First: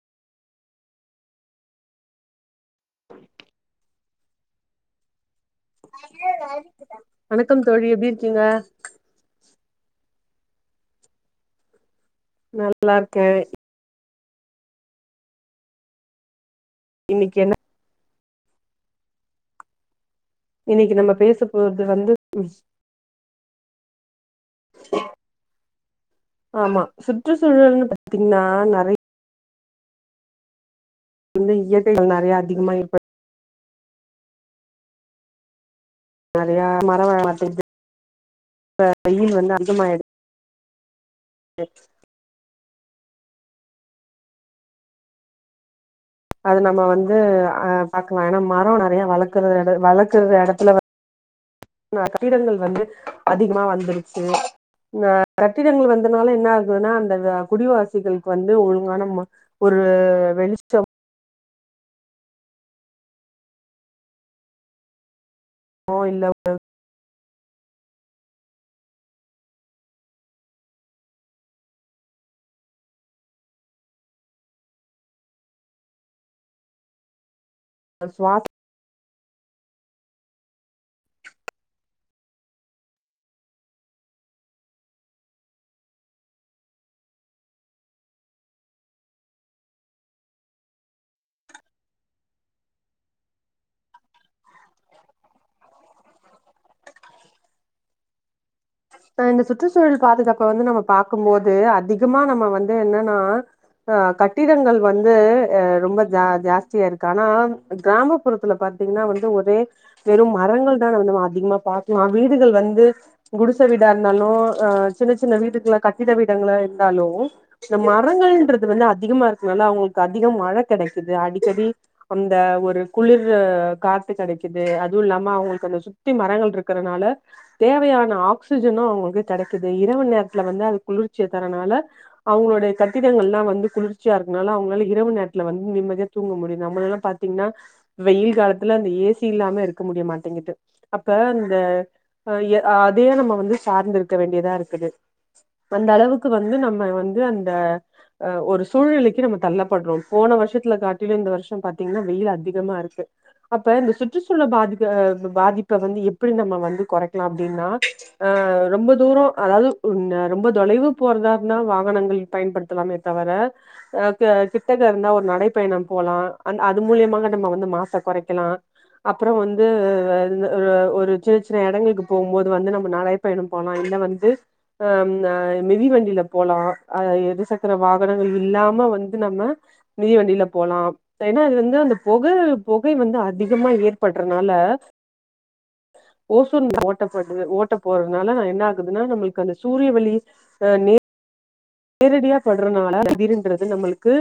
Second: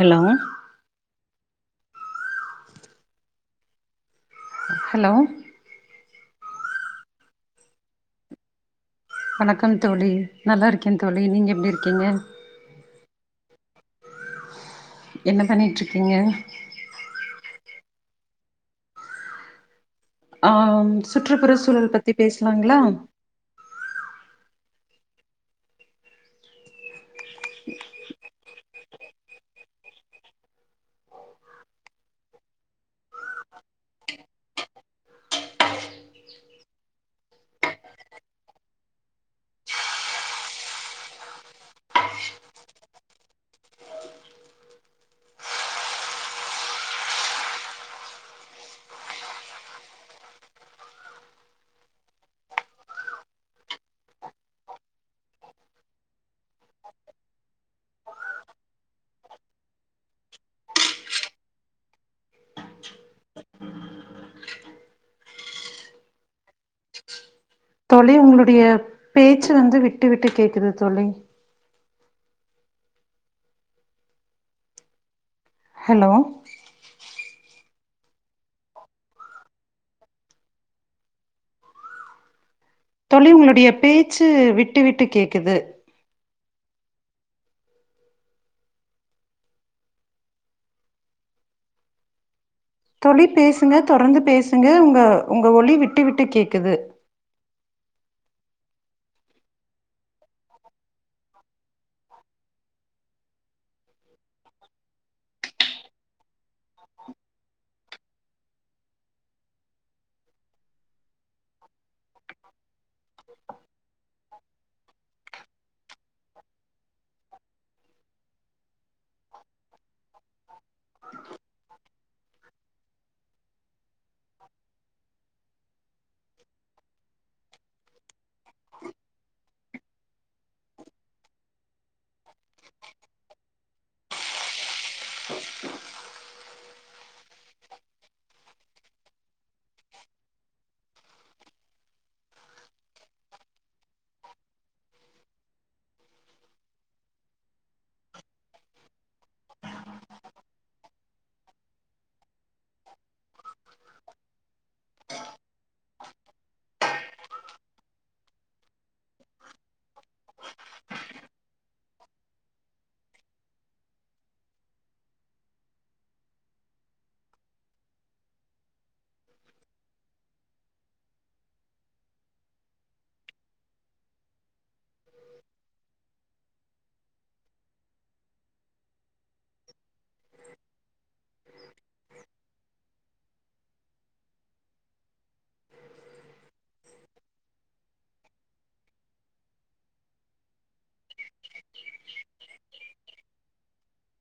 hello hello வணக்கம் தோழி எப்டி இருக்கீங்க வணக்கம் தோழி நல்லா இருக்கேன் தோழி நீங்க எப்டி இருக்கீங்க நா நல்லா இருக்கேன் என்ன பண்ணிட்ருக்கீங்க இன்னிக் என்ன ஆம் இன்னைக்கு நம்ம பேச சுற்றுப்புற போறது சூழல்ல பத்தி வந்து பேஸ்லாங்ளா ஆமா சுற்றுச்சூழல்னு பாத்தீங்னா நெறை இன்மே இயற்கைகள் நெறையா அதிகமா இருப்ப நெறையா மழ வரமாட்டேங்து இப்ப வெயில் வந்து அதிக மாய்ர்து எக்ஸ் அது நம்ம வந்து அ பாக்லா ஏனா மரோ நெறையா வளக்குற எட வளக்குறத எடத்துல வ இந்த கட்டிடங்கள் வந்து அதிகமா வந்துருச்சு இந்த கட்டிடங்கள் வந்தனால என்னாகுதுனா அந்த வ குடிவாசிகள்க் வந்து ஒழுங்கான மா ஒரு வெளிச்சம் மோ இல்ல தோழி உங்ளுடைய பேச்சு வந்து விட்டு விட்டு கேக்குது தோழி ஹலோ அது ஸ்வாஸ் தோழி உங்ளுடைய பேச்சு விட்டு விட்டு கேக்குது தோழி பேசுங்க தொடர்ந்து பேசுங்க உங்க உங்க ஒளி விட்டு விட்டு கேக்குது அ இந்த சுற்றுச்சூழல் பாதுகாப்ப வந்து நம்ம பாக்குமோது அதிகமா நம்ம வந்து என்னனா ஆ கட்டிடங்கள் வந்து அ ரொம்ப ஜா ஜாஸ்தியா இருக்கு ஆனா கிராமப்புறத்துல பாத்தீங்னா வந்து ஒரே வெறும் மரங்கள்தா வந்து நம்ம அதிகமா பாக்லா வீடுகள் வந்து குடுஸ் ச வீடா இருந்தாலு அ சின்ன சின்ன வீட்டுகுள கட்டிட வீடங்களா இருந்தாலு இந்த மரங்கள்ன்றது வந்து அதிகமா இருக்குனால அவுங்கள்க்கு அதிகம் மழ கெடைக்குது அடிக்கடி அந்த ஒரு குளிர்ரு காத் து கெடைக்குது அதூ இல்லாம அவுங்களுக் அந்த சுத்தி மரங்கள்ட்ருக்கறனால தேவையான ஆ க்சிஜனு அவுங்ளுக்கு கெடைக்குது இரவு நேர்த்துல வந்து அது குளிர்ச்சிய தரனால அவுங்குளோடைய கட்டிடங்கள்லா வந்து குளிர்ச்சியா இருக்குனால அவ்ங்ளால இரவு நேர்த்துல வந் நிம்மதியா தூங்க முடியு நம்மலலா பாத்தீங்னா வெயில் காலத்துல அந்த ஏசி இல்லாம இருக்க முடிய மாட்டேங்கிது அப்ப அந்த அ ய அதையே நம்ம வந்து சார்ந்து இருக்க வேண்டியதா இருக்குது அந்த அளவுக்கு வந்து நம்ம வந்து அந்த அ ஒரு சூழ்நிலைக்கு நம்ம தள்ளப்பட்றோ போன வர்ஷத்துல காட்டிலு இந்த வர்ஷோ பாத்தீங்னா வெயில் அதிகமா இருக்கு அப்ப இந்த சுற்றுச்சூழல் பாதிப்ப பாதிப்ப வந்து எப்பிடி நம்ம வந்து கொறைக்லா அப்டினா அ ரொம்ப தூரோ அதாவ்து உன்ன ரொம்ப தொலைவு போறதா இர்ந்தா வாகனங்கள் பயன்படு த்தலாமே தவர அ க கிட்டக இருந்தா ஒரு நடைப்பயணம் போலா அந் அது மூலியமாக நம்ம வந்து மாச கொறைக்கிலா அப்புறோ வந்து வ இந்த வ ஒரு சின்ன சின்ன எடங்கள்க்கு போம்போது வந்து நம்ம நடை பயணம் போலா இல்ல வந்து அ ம் னா இந்த மிதிவண்டியில போலா அ எரிசக்கர வாகனங்கள் இல்லாம வந்து நம்ம மிதி வண்டியில போலாம் ஏனா அது வந்து அந்த போக புகை வந்து அ திகமா ஏற்பட்றனால ஓசோன் ஒட்ட போடுது‌ ஓட்ட போறதுனால என்ன ஆகுதுனா நம்மளுக்கு அந்த சூரிய ஒளி அ நே நேரடியா பட்றனாள‌ [unintelligible] நம்மளுக்கு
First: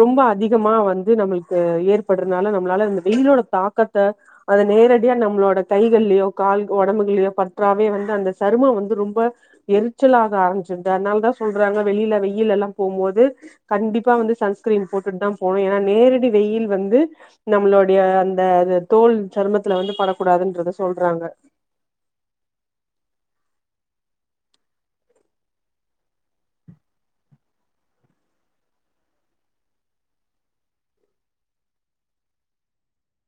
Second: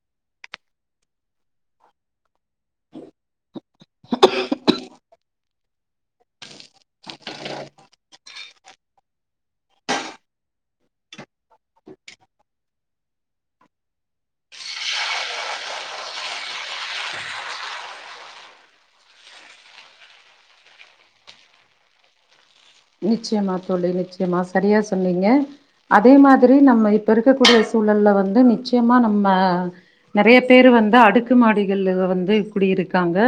ரொம்ப அதிகமா வந்து நம்மளுக்கு ஏற்பட்றனால நம்மளால அந்த வெயிலோட தாக்கத் த்த அந்த நேரடியா நம்மளோட கைகள்லயோ கால் உடம்புகள்லையோ பற்றாவே வந்து அந்த சருமம் வந்து ரொம்ப எரிச்சலாக ஆரம்பிச்சிருது அதனாலதா சொல்றாங்க வெளியில வெயில எல்லா போம்போது கண்டிப்பா வந்து சன்ஸ்கிரீன் போட்டுட்டு தா போனோ ஏனா நேரடி வெய்யில் வந்து நம்மளுடைய அந்த அது தோல் சருமத்துல வந்து படக்கூடாதுன்றத சொல்றாங்க நிச்சயமா தோழி நிச்சயமா சரியா சொன்னீங்க அதே மாதிரி நம்ம இப்போ இருக்கக்கூடிய சூழல வந்து நிச்சயமா நம்ம நிறைய பேரு வந்து அடுக்கு மாடிகள்ல வந்து குடி இருக்காங்க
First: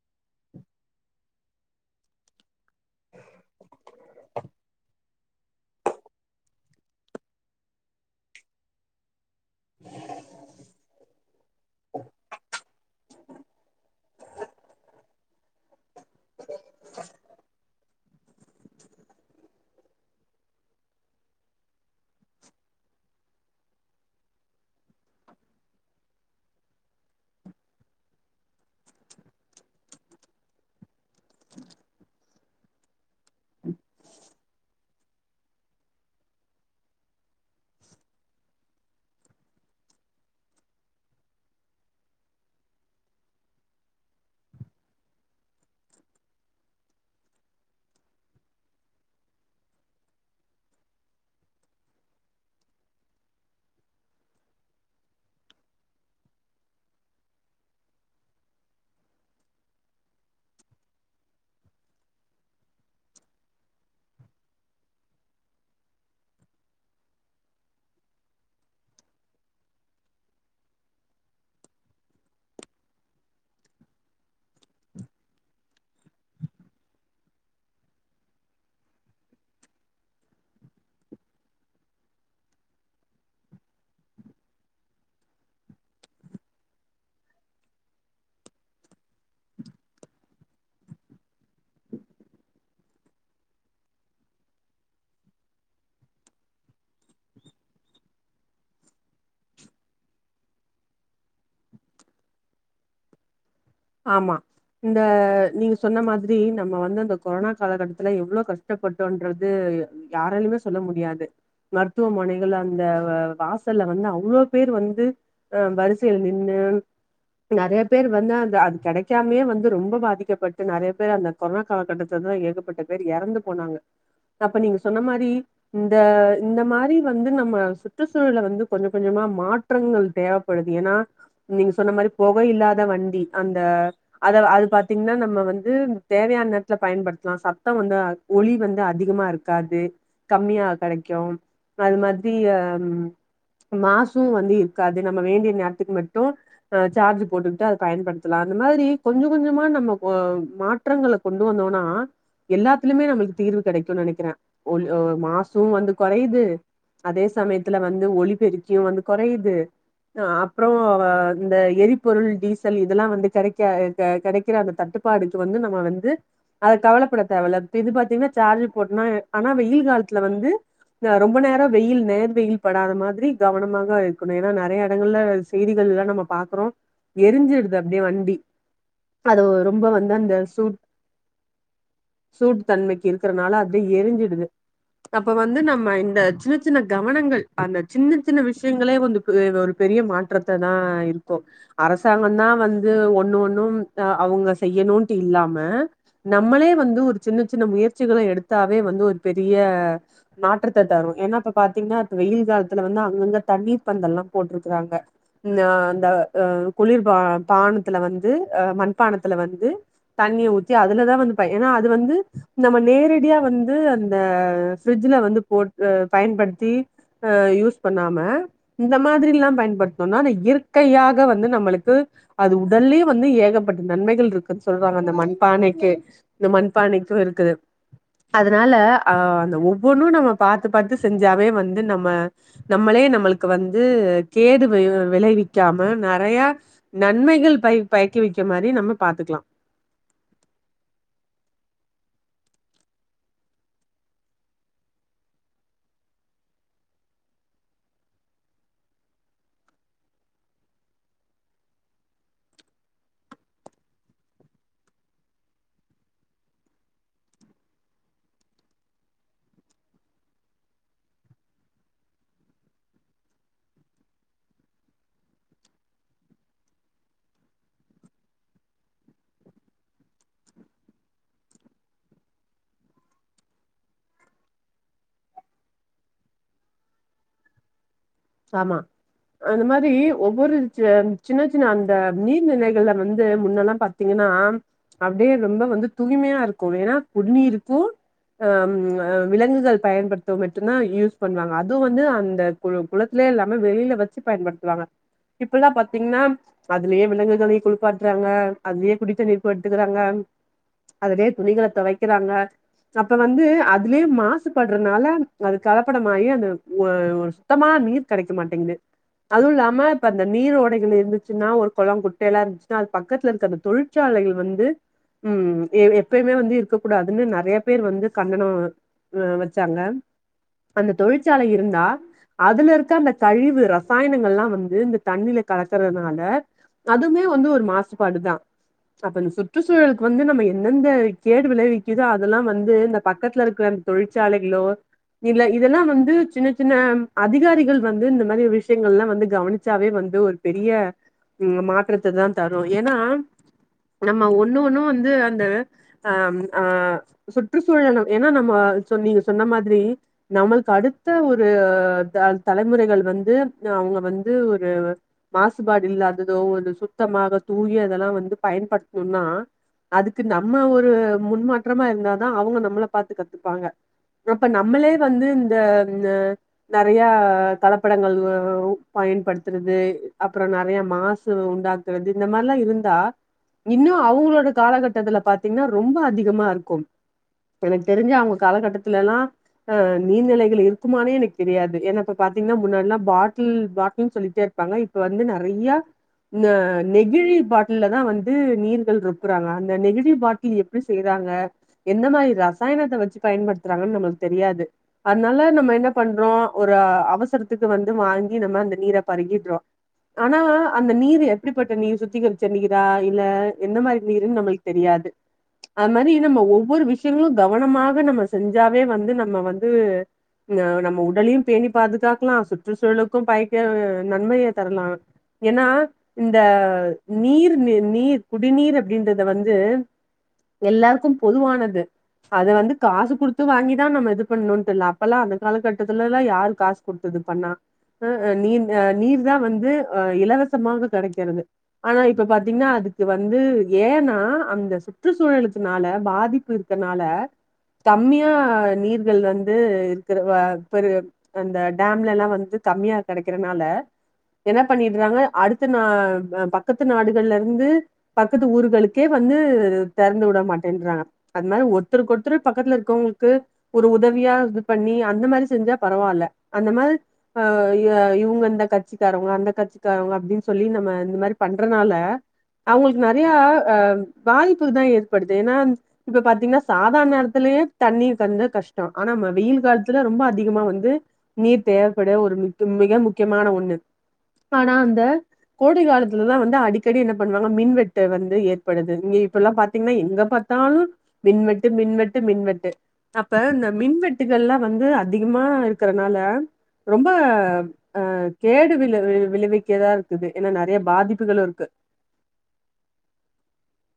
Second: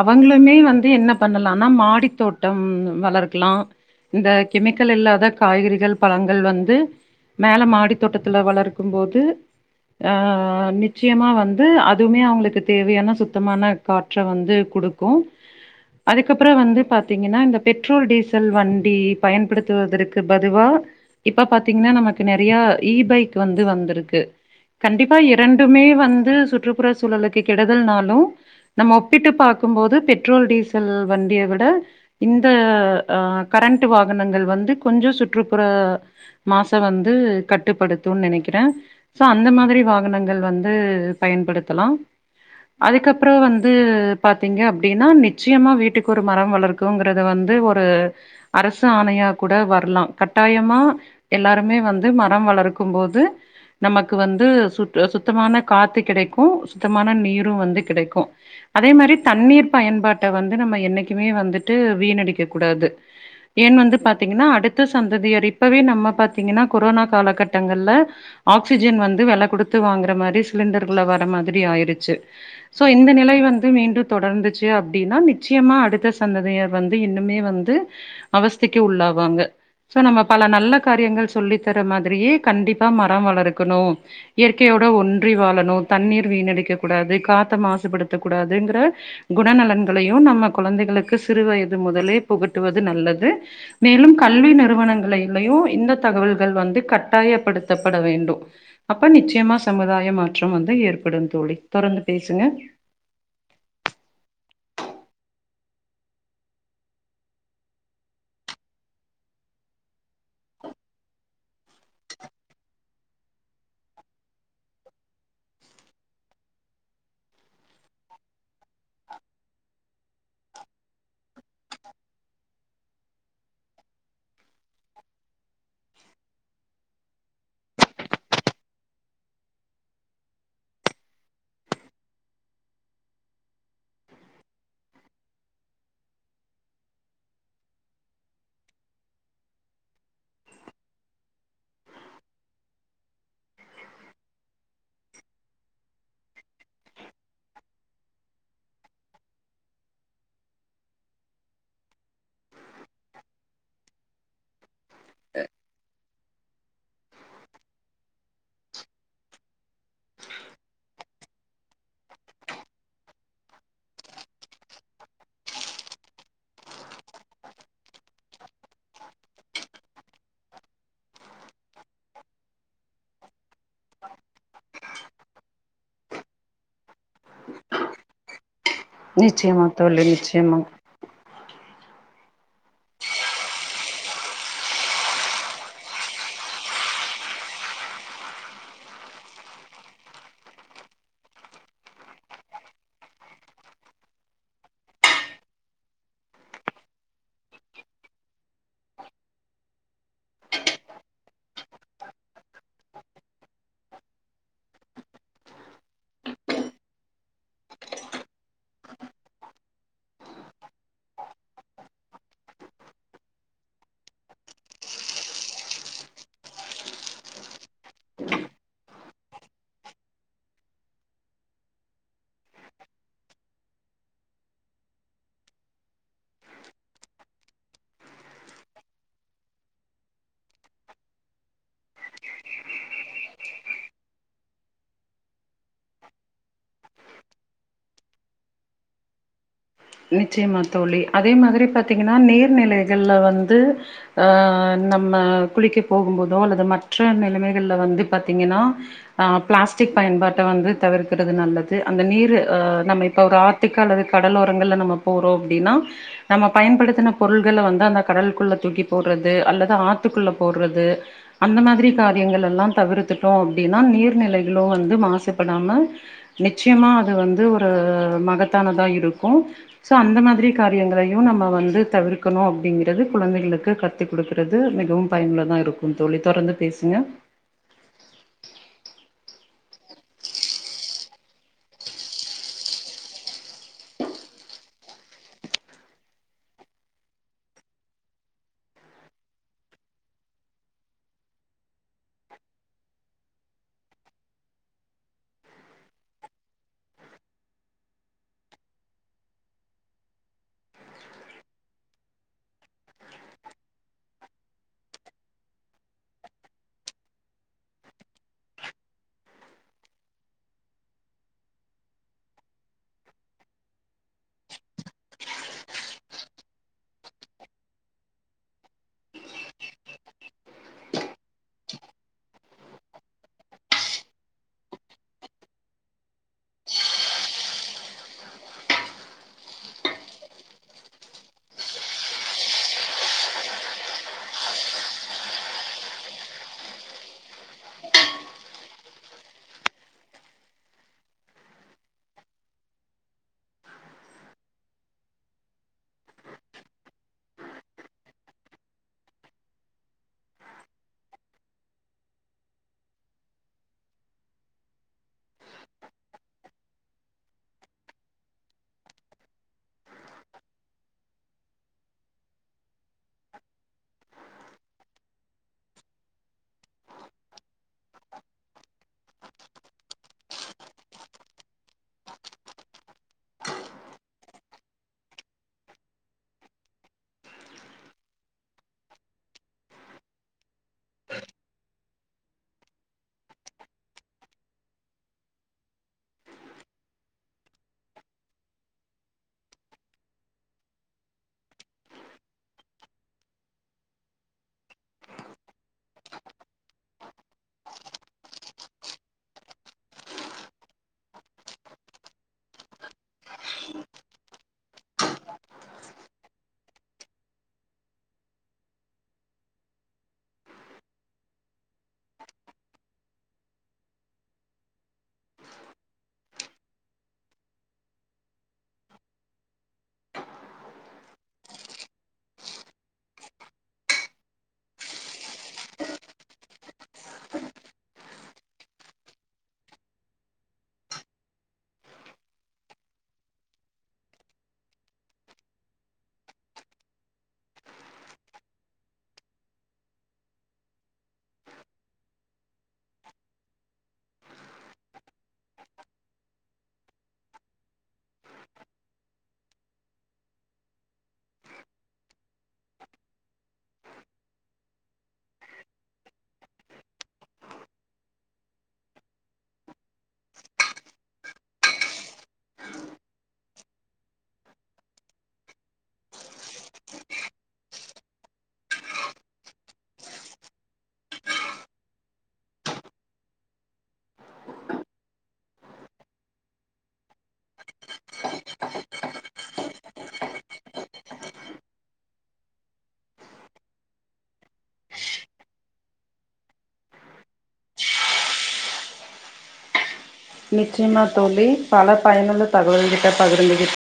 அவங்களுமே வந்து என்ன பண்ணலனா மாடி தோட்டம் வளர்க்கலா இந்த கெமிக்கல் இல்லாத காய்கறிகள் பழங்கள் வந்து மேல மாடி தோட்டத்துல வளர்க்கும் போது அ நிச்சயமா வந் து அதுமே அவங்களுக்கு தேவையான சுத்தமான காற்ற வந்து குடுக்கும் அதுக்கப்புறோ வந்து பாத்தீங்கன்னா இந்த பெட்ரோல் டீச ல் வண்டி பயன்படுத்துவதற்கு பதுவா இப்ப பாத்தீங்கன்னா நமக்கு நெறைய இ பைக் வந்து வந்திருக்கு கண்டிப்பா இரண்டுமே வந்து சுற்றுப்புற சூழலுக்கு கெடுதல்னாலு நம்ம ஒப்பிட்டு பாக்கும்போது பெட்ரோல் டீசல் வண்டிய விட இந்த அ கரண்ட்டு வாகனங்கள் வந்து கொஞ்ச சுற்றுப்புற மாச வந்து கட்டுப்படுத்துன் நெனைக்கிறே சோ அந்த மாதிரி வாகனங்கள் வந்து பயன்படுத்தலா அதுக்கப்புறோ வந்து பாத்தீங்க அப்படின்னா நிச்சயமா வீட்டுக்கு ஒரு மரம் வளர்க்கோங்கறத வந்து அ அரசு ஆணையா கூட வர்லா கட்டாயமா எல்லாருமே வந்து மரம் வளர்க்கும் போது நமக்கு வந்து சு சுத்தமான காத்து கெடைக்கு சுத்தமான நீரும் வந்து கெடைக்கு அதே மாதிரி தண்ணீர் பயன்பாட்ட வந்து நம்ம என்னைக்குமே வந்துட்டு வீண் அடிக்க கூடாது ஏன் வந்து பாத்தீங்கன்னா அடுத்த சந்ததியர் இப்பவே நம்ம பாத்தீங்கன்னா கொரோனா காலகட்டங்கள்ல ஆக்சிஜன் வந்து வெல குடுத்து வாங்குற மாதிரி சிலிண்டர்கள வர மாதிரி ஆயிடுச்சு சோ இந்த நிலை வந்து மீண்டும் தொடர்ந்துச்சு அப்டின்னா நிச்சயமா அடுத்த சந்ததியர் வந்து இன்னும் மே வந்து அவஸ்தைக்கு உள்ளாவாங்க சோ நம்ம பல நல்ல காரியங்கள் சொல்லி தர மாதிரியே கண்டிப்பா மரோ வளர்க்கணு இயற்கையோட ஒன்றி வாழணு தண்ணீர் வீணடிக்க கூடாது காத்த மாசுபடுத்த கூடாதுங்கிற குணநலன்களையு நம்ம குழந்தைகளுக்கு சிறு வயது முதலே புகட்டுவது நல்லது மேலும் கல்வி நிறுவனங்களையிலயு இந்த தகவல்கள் வந்து கட்டாயப்படுத்தப்பட வேண்டும் அப்ப நிச்சயமா சமுதாய மாற்றம் வந்து ஏற்படும் தோழி தொடர்ந்து பேசுங்க ஆமா இந்த நீங்க சொன்ன மாதிரி நம்ம வந்து அந்த கொரோனா காலகட்டத்துல எவ்ளோ கஷ்டப்பட்டோன்றது யாராலியுமே சொல்ல முடியாது மருத்துவமனைகள்ல அந்த வ வாசல்ல வந்து அவ்ளோ பேர் வந்து அ வரிசைல நின்னு நெறைய பேர் வந்து அந்த கடைக்காமயே வந்து ரொம்போ பாதிக்கப்பட்டு நெறைய பேர் அந்த கொரோனா காலகட்டத்துலதா ஏகப்பட்ட பேர் எறந்து போனாங்க அப்ப நீங்க சொன்ன மாரி இந்த இந்த மாரி வந்து நம்ம சுற்றுச்சூழல வந்து கொஞ்ச கொஞ்சமா மாற் றங்கள் தேவப்படுது ஏன்னா நீங்க சொன்ன மாரி பொக இல்லாத வண்டி அந்த அத அது பாத்திங்ன்னா நம்ம வந்து தேவையான நேர்த்ல பயன்படுத்லா சத்தோ வந்து அ ஒலி வந்து அதிகமா இருக்காது கம்மியா கெடைக்கு அது மாத்ரி அ மாசூ வந்து இருக்காது நம்ம வேண்டிய நேரத்துக்கு மட்டு அ சார்ஜ் போட்டுக்கிட்டு அத பயன்படுத் தலா அந்த மாதிரி கொஞ்சோ கொஞ்சமா நம்ம பொ மாற்றங்கள கொண்டு வந்தோனா எல்லாத்துலமே நம்மளுக் தீர்வு கெடைக்குன் நெனைக்கிறே ஒல் அ மாசு வந்து கொறையுது அதே சமயத்துல வந்து ஒலிப்பெருக்கியு வந்து கொறையுது அப்றோ இந்த எரிபொருள் டீசல் இதெல்லா வந்து கெடைக்க கெடைக்கிற அந்த தட்டுப்பாடுக்கு வந்து நம்ம வந்து அது கவலைப்பட தேவல இப்ப இது பாத்திங்னா சார்ஜ் போட்டனா ஆனா வெயில் காலத்துல வந்து அ ரொம்ப நேரோ வெயில் நேர் வெயில் படாத மாதிரி கவனமாக வைக்கணு ஏன்னா நறைய எடங்கள்ல செய்திகள்லா நம்ம பாக்கறோ எருஞ்சுடுது அப்டியே வண்டி அது நிச்சயமா ரொம்ப தோழி வந்து அந்த நிச்சயமா சூட் சூட்டு தன்மைக்கு இருக்கறனால அத்வே எரிஞ்சிடுது அப்ப வந்து நம்ம இந்த சின்ன சின்ன கவனங்கள் அந்த சின்ன சின்ன விஷ்யங்களே வந்து க்கு ஒரு பெரிய மாற்றத்ததா இருக்கு அரசாங்கொந்தா வந் து ஒன்னு ஒன்னும் அ அவுங்க செய்யணுன்டு இல்லாம நம்மளே வந்து ஒரு சின்ன சின்ன முயற்சிகள எடுத்தாவே வந்து ஒரு பெரிய மாற்றத்த தரு ஏன்னா இப்ப பாத்திங்ன்னா இப்ப வெயில் காலத்துல வந்து அங்கங்க தண்ணீர் பந்தல்லா போட்ருக்குறாங்க ந்த அந்த அ குளிர்ப பானத்துல வந்து அ மண்பானத்துல வந்து தண்ணிய ஊத்தி அதுலதா வந்துப்ப ஏன்னா அது வந்து நம்ம நேரடியா வந்து அந்த ஃபிரிட்ஜ்ல வந்து போட் பயன்படுத்தி அ யூஸ் பண்ணாம இந்த மாதிரில்லா பயன்படுத்னோனா அந்த இயற்கையாக வந்து நம்மளுக்கு அது உடல்லே வந்து ஏகப்பட்ட நன்மைகள் இருக்குன் சொல்வாங்க அந்த மண்பானைக்கே இந்த மண்பானைக்கு இருக்குது அதுனால அ அந்த ஒவ்வொன்னு நம்ம பாத்து பாத்து செஞ்சாவே வந்து நம்ம நம்மளே நம்மளுக்கு வந்து கேடு வி விளைவிக்காம நெறைய நன்மைகள் பய பயக்கி வைக்க மாரி நம்ம பாத்துக்லா நிச்சயமா தோழி அதே மாதிரி பாத்திங்கன்னா நீர்நிலைகள்ல வந்து ஆ நம்ம குளிக்க போகும் போதோ அல்லது மற்ற நெலைமைகள்ல வந்து பாத்திங்கன்னா அ பிளாஸ்டிக் பயன்பாட்ட வந்து தவிர்க்குறது நல்லது அந்த நீரு அ நம்ம இப்போ ஒரு ஆ த்துக்கு அல்லது கடலோரங்கள்ல நம்ம போறோ அப்டின்னா நம்ம பயன்படுத்தின பொருள்கள வந்து அந்த கடல்க்குள்ள தூக்கி போட்றது அல்லது ஆத்துக்குள்ள போட்றது அந்த மாதிரி காரியங்கள் எல்லா தவிர்த்துட்டோ அப்டின்னா நீர்நிலைகளு வந்து மாசுபடாம நிச்சியமா அது வந்து ஒரு மகத்தானதா இருக்கு சோ அந்த மாதிரி காரியங்களையு நம்ம வந்து தவிர்க்கணு அப்டிங்குறது குழந்தைகளுக்கு கத் த்து குடுக்றது மிகவு பயனுள்ளதா இருக்கு தோழி தொடர்ந்து பேசுங்க ஆமா அந்த மாரி ஒவ்வொரு ஜ சின்ன சின்ன அந்த நீர்நிலைகள்ல வந்து முன்னெல்லா பாத் தீங்கன்னா அப்டியே ரொம்ப வந்து தூய்மையா இருக்கு எனா குடி நீருக்கு அம் அ விலங்குகள் பயன்படுத்த மட்டுந்தா யூஸ் பண்ணுவாங்க அதுவு வந்து அந்த குழு குளத்துல எல்லாமே வெளில வெச்சு பயன்படுத்துவாங்க இப்பலா பாத்தீங்னா அதுலயே விலங்குகளயு குளிப்பாட்றாங்க அதுலயே குடித்தண்ணீ்க்கு எடுத்துக்குறாங்க அதுலயே துணிகள தொவைக்கறாங்க அப்ப வந்து அதுலயே மாசுபட்றனால அது கலப்படமாயி அந்த ஒ ஒரு சுத்தமா நீர் கடைக்க மாட்டிங்குது அது இல்லாம இப்ப அந்த நீர் ஓடைகள் இருந்துச்சுன்னா ஒரு கொளோ குட்ட எல்லா இருந்துச்சுன்னா அது பக்கத்துல இருக்க அந்த தொழில் சாலைகள் வந்து ம் எ எப்பயுமே வந்து இருக்க கூடாதுன்னு நறைய பேர் வந்து கண்டனோ அ வெச்சாங்க அந்த தொழிற்சாலை இருந்தா அதுல இருக்க அந்த கழிவு ரசாயனங்கள்லா வந்து இந்த தண்ணில கலக்கறனால அதுமே வந்து ஒரு மாசுபாடுதா அப்ப இந்த சுற்றுசூழலுக்கு வந்து நம்ம எந்நெந்த கேடு விளைவிக்குதோ அதெல்லா வந்து இந்த பக்கத்துல இருக்குற அந் தொழிற்சாலைகளோ இல்ல இதெல்லா வந்து சின்ன சின்ன அதிகாரிகள் வந்து இந்த மாரி விஷயங்கள்லா வந்து கவனிச்சாவே வந்து ஒரு பெரிய ம் மாற்றத்ததா தரு எனா நம்ம ஒன்னு ஒன்னு வந்து அந்த அம் ஆ சுற்றுசூழல் எனா எனா நம்ம சொ நீங்க சொன்ன மாதிரி நம்மளுக் அடுத்த ஒரு த தலைமுறைகள் வந்து அவுங்க வந்து ஒரு மாசுபாடு இல்லாததோ ஒரு சுத்தமாக தூய இதெல்லா வந்து பயன்படுத்தணுனா அதுக்கு நம்ம ஒரு முன்மாற்றமா இருந்தாதா அவுங்க நம்மள பாத்து கத்துப்பாங்க அப்ப நம்மளே வந்து இந்த ந நறையா கலப்படங்கள் பயன்படுத்துறது அப்புறோ நறைய மாசு உண்டாக் குறது இந்த மாரிலா இருந்தா இன்னோ அவுங்களோட காலகட்டத்துல பாத்தீங்கன்னா ரொம்ப அதிகமா இருக்கு இப்ப எனக்கு தெரிஞ்சு அவுங்க காலகட்டத்துலலா அ நீர்நிலைகள் இருக்குமானே எனக் தெரியாது எனா இப்ப பாத்தீங்னா முன்னாடில்லா பாட்டில் பாட்டில்ன் சொல்லிட்டே இருப்பாங்க இப்ப வந்து நறையா இந்த நெகிழி பாட்டில்லதா வந்து நீர்கள் ரெப்புறாங்க அந்த நெகிழி பாட்டில் எப் எப்டி செய்றாங்க எந்த மாரி ரசாயனத்த வெச்சு பயன்படுத்துறாங்கன் நம்மளுக்கு தெரியாது அனால நம்ம என்னப் பண்றோ ஒரு அவசரத்துக்கு வந்து வாங்கி நம்ம அந்த நீர பருகிட்றோ ஆனா அந்த நீரு எப்டிப்பட்ட நீர் சுத்திகரிச்ச நீரா இல்ல எந்த மாரி நீருன் நம்ளுக் தெரியாது அதுமாரி நம்ம ஒவ்வொரு விஷயங்களு கவனமாக நம்ம செஞ்சாவே வந்து நம்ம வந்து அ நம்ம உடலயு பேணி பாதுகாக்கலா சுற்றுச்சூழலுக்கு பயக்க நன்மைய தரலா எனா இந்த நீர் நீ நீர் குடிநீர் அப்டின்றத வந்து எல்லாருக்கு பொதுவானது அத வந்து காசு குடுத்து வாங்கிதா நம்ம இது பண்ணுன்டு இல்ல அப்பல்லா அது காலகட்டத்துலல்லா யாரு காசு குடுத்து இது பண்ணா அ நீர் அ நீர்தா வந்து அ இலவசமாக கெடைக்கிறது ஆனா இப்ப பாத்தீங்னா அதுக்கு வந்து ஏனா அந்த சுற்றுச்சூழலுக்குனால பாதிப்பு இருக் கனால கம்மியா நீர்கள் வந்து இரு தெருவா பெரு அந்த டேம்லலா வந்து கம்மியா கடைக்கிறனால என்ன பண்ணிடுறாங்க அடுத்த நா அ பக்கத்து நாடுகள்ல இருந்து பக்கத்து ஊர்களுக்கே வந்து தெறந்து வுட மாட்டேன்றாங்க அது மாரி ஒருத்தருக்கு ஒருத்தர் பக்கத்துல இருக்கவங்களுக்கு ஒரு உதவியா பண்ணி அந்த மாரி செஞ்சா பரவால்ல அந்த மாரி அ எ இவுங்க இந்த கட்சிக்காரவுங்க அந்த கட்சி காரவுங்க அப்பிடின்னு சொல்லி நம்ம இந்த மாரி பண்றனால அவுங்களுக்கு நெறைய அ ம் பாதிப்பு தா ஏற்படுது ஏன்னா இப்ப பாத்தீங்கன்னா சாதா நேரத்துலயே தண்ணி கொஞ்ச கஷ்டோ ஆனா நம்ம வெயில் காலத்துல ரொம்ப அதிகமா வந்து நீர் தேவப்பட ஒரு மிக்க மிக முக்கியமான ஒண்ணு ஆனா அந்த கோடை காலத்துல தா வந்து அடிக்கடி என்னப் பண்ணுவாங்க மின்வெட்டு வந்து ஏற்படுது இங்க இப்ப எல்லா பாத்தீங்கன்னா எங்க பாத்தாலு மின்வெட்டு மின்வெட்டு மின்வெட்டு அப்ப இந்த மின்வெட் டுகள்லா வந்து அதிகமா இருக்கறனால ரொம்ப அ கேடு விள விளைவிக்கதாருக் நிச்சயமா தோழி பல பயனுள்ள தகவல்கிட்ட பகிர்ந்துகிட்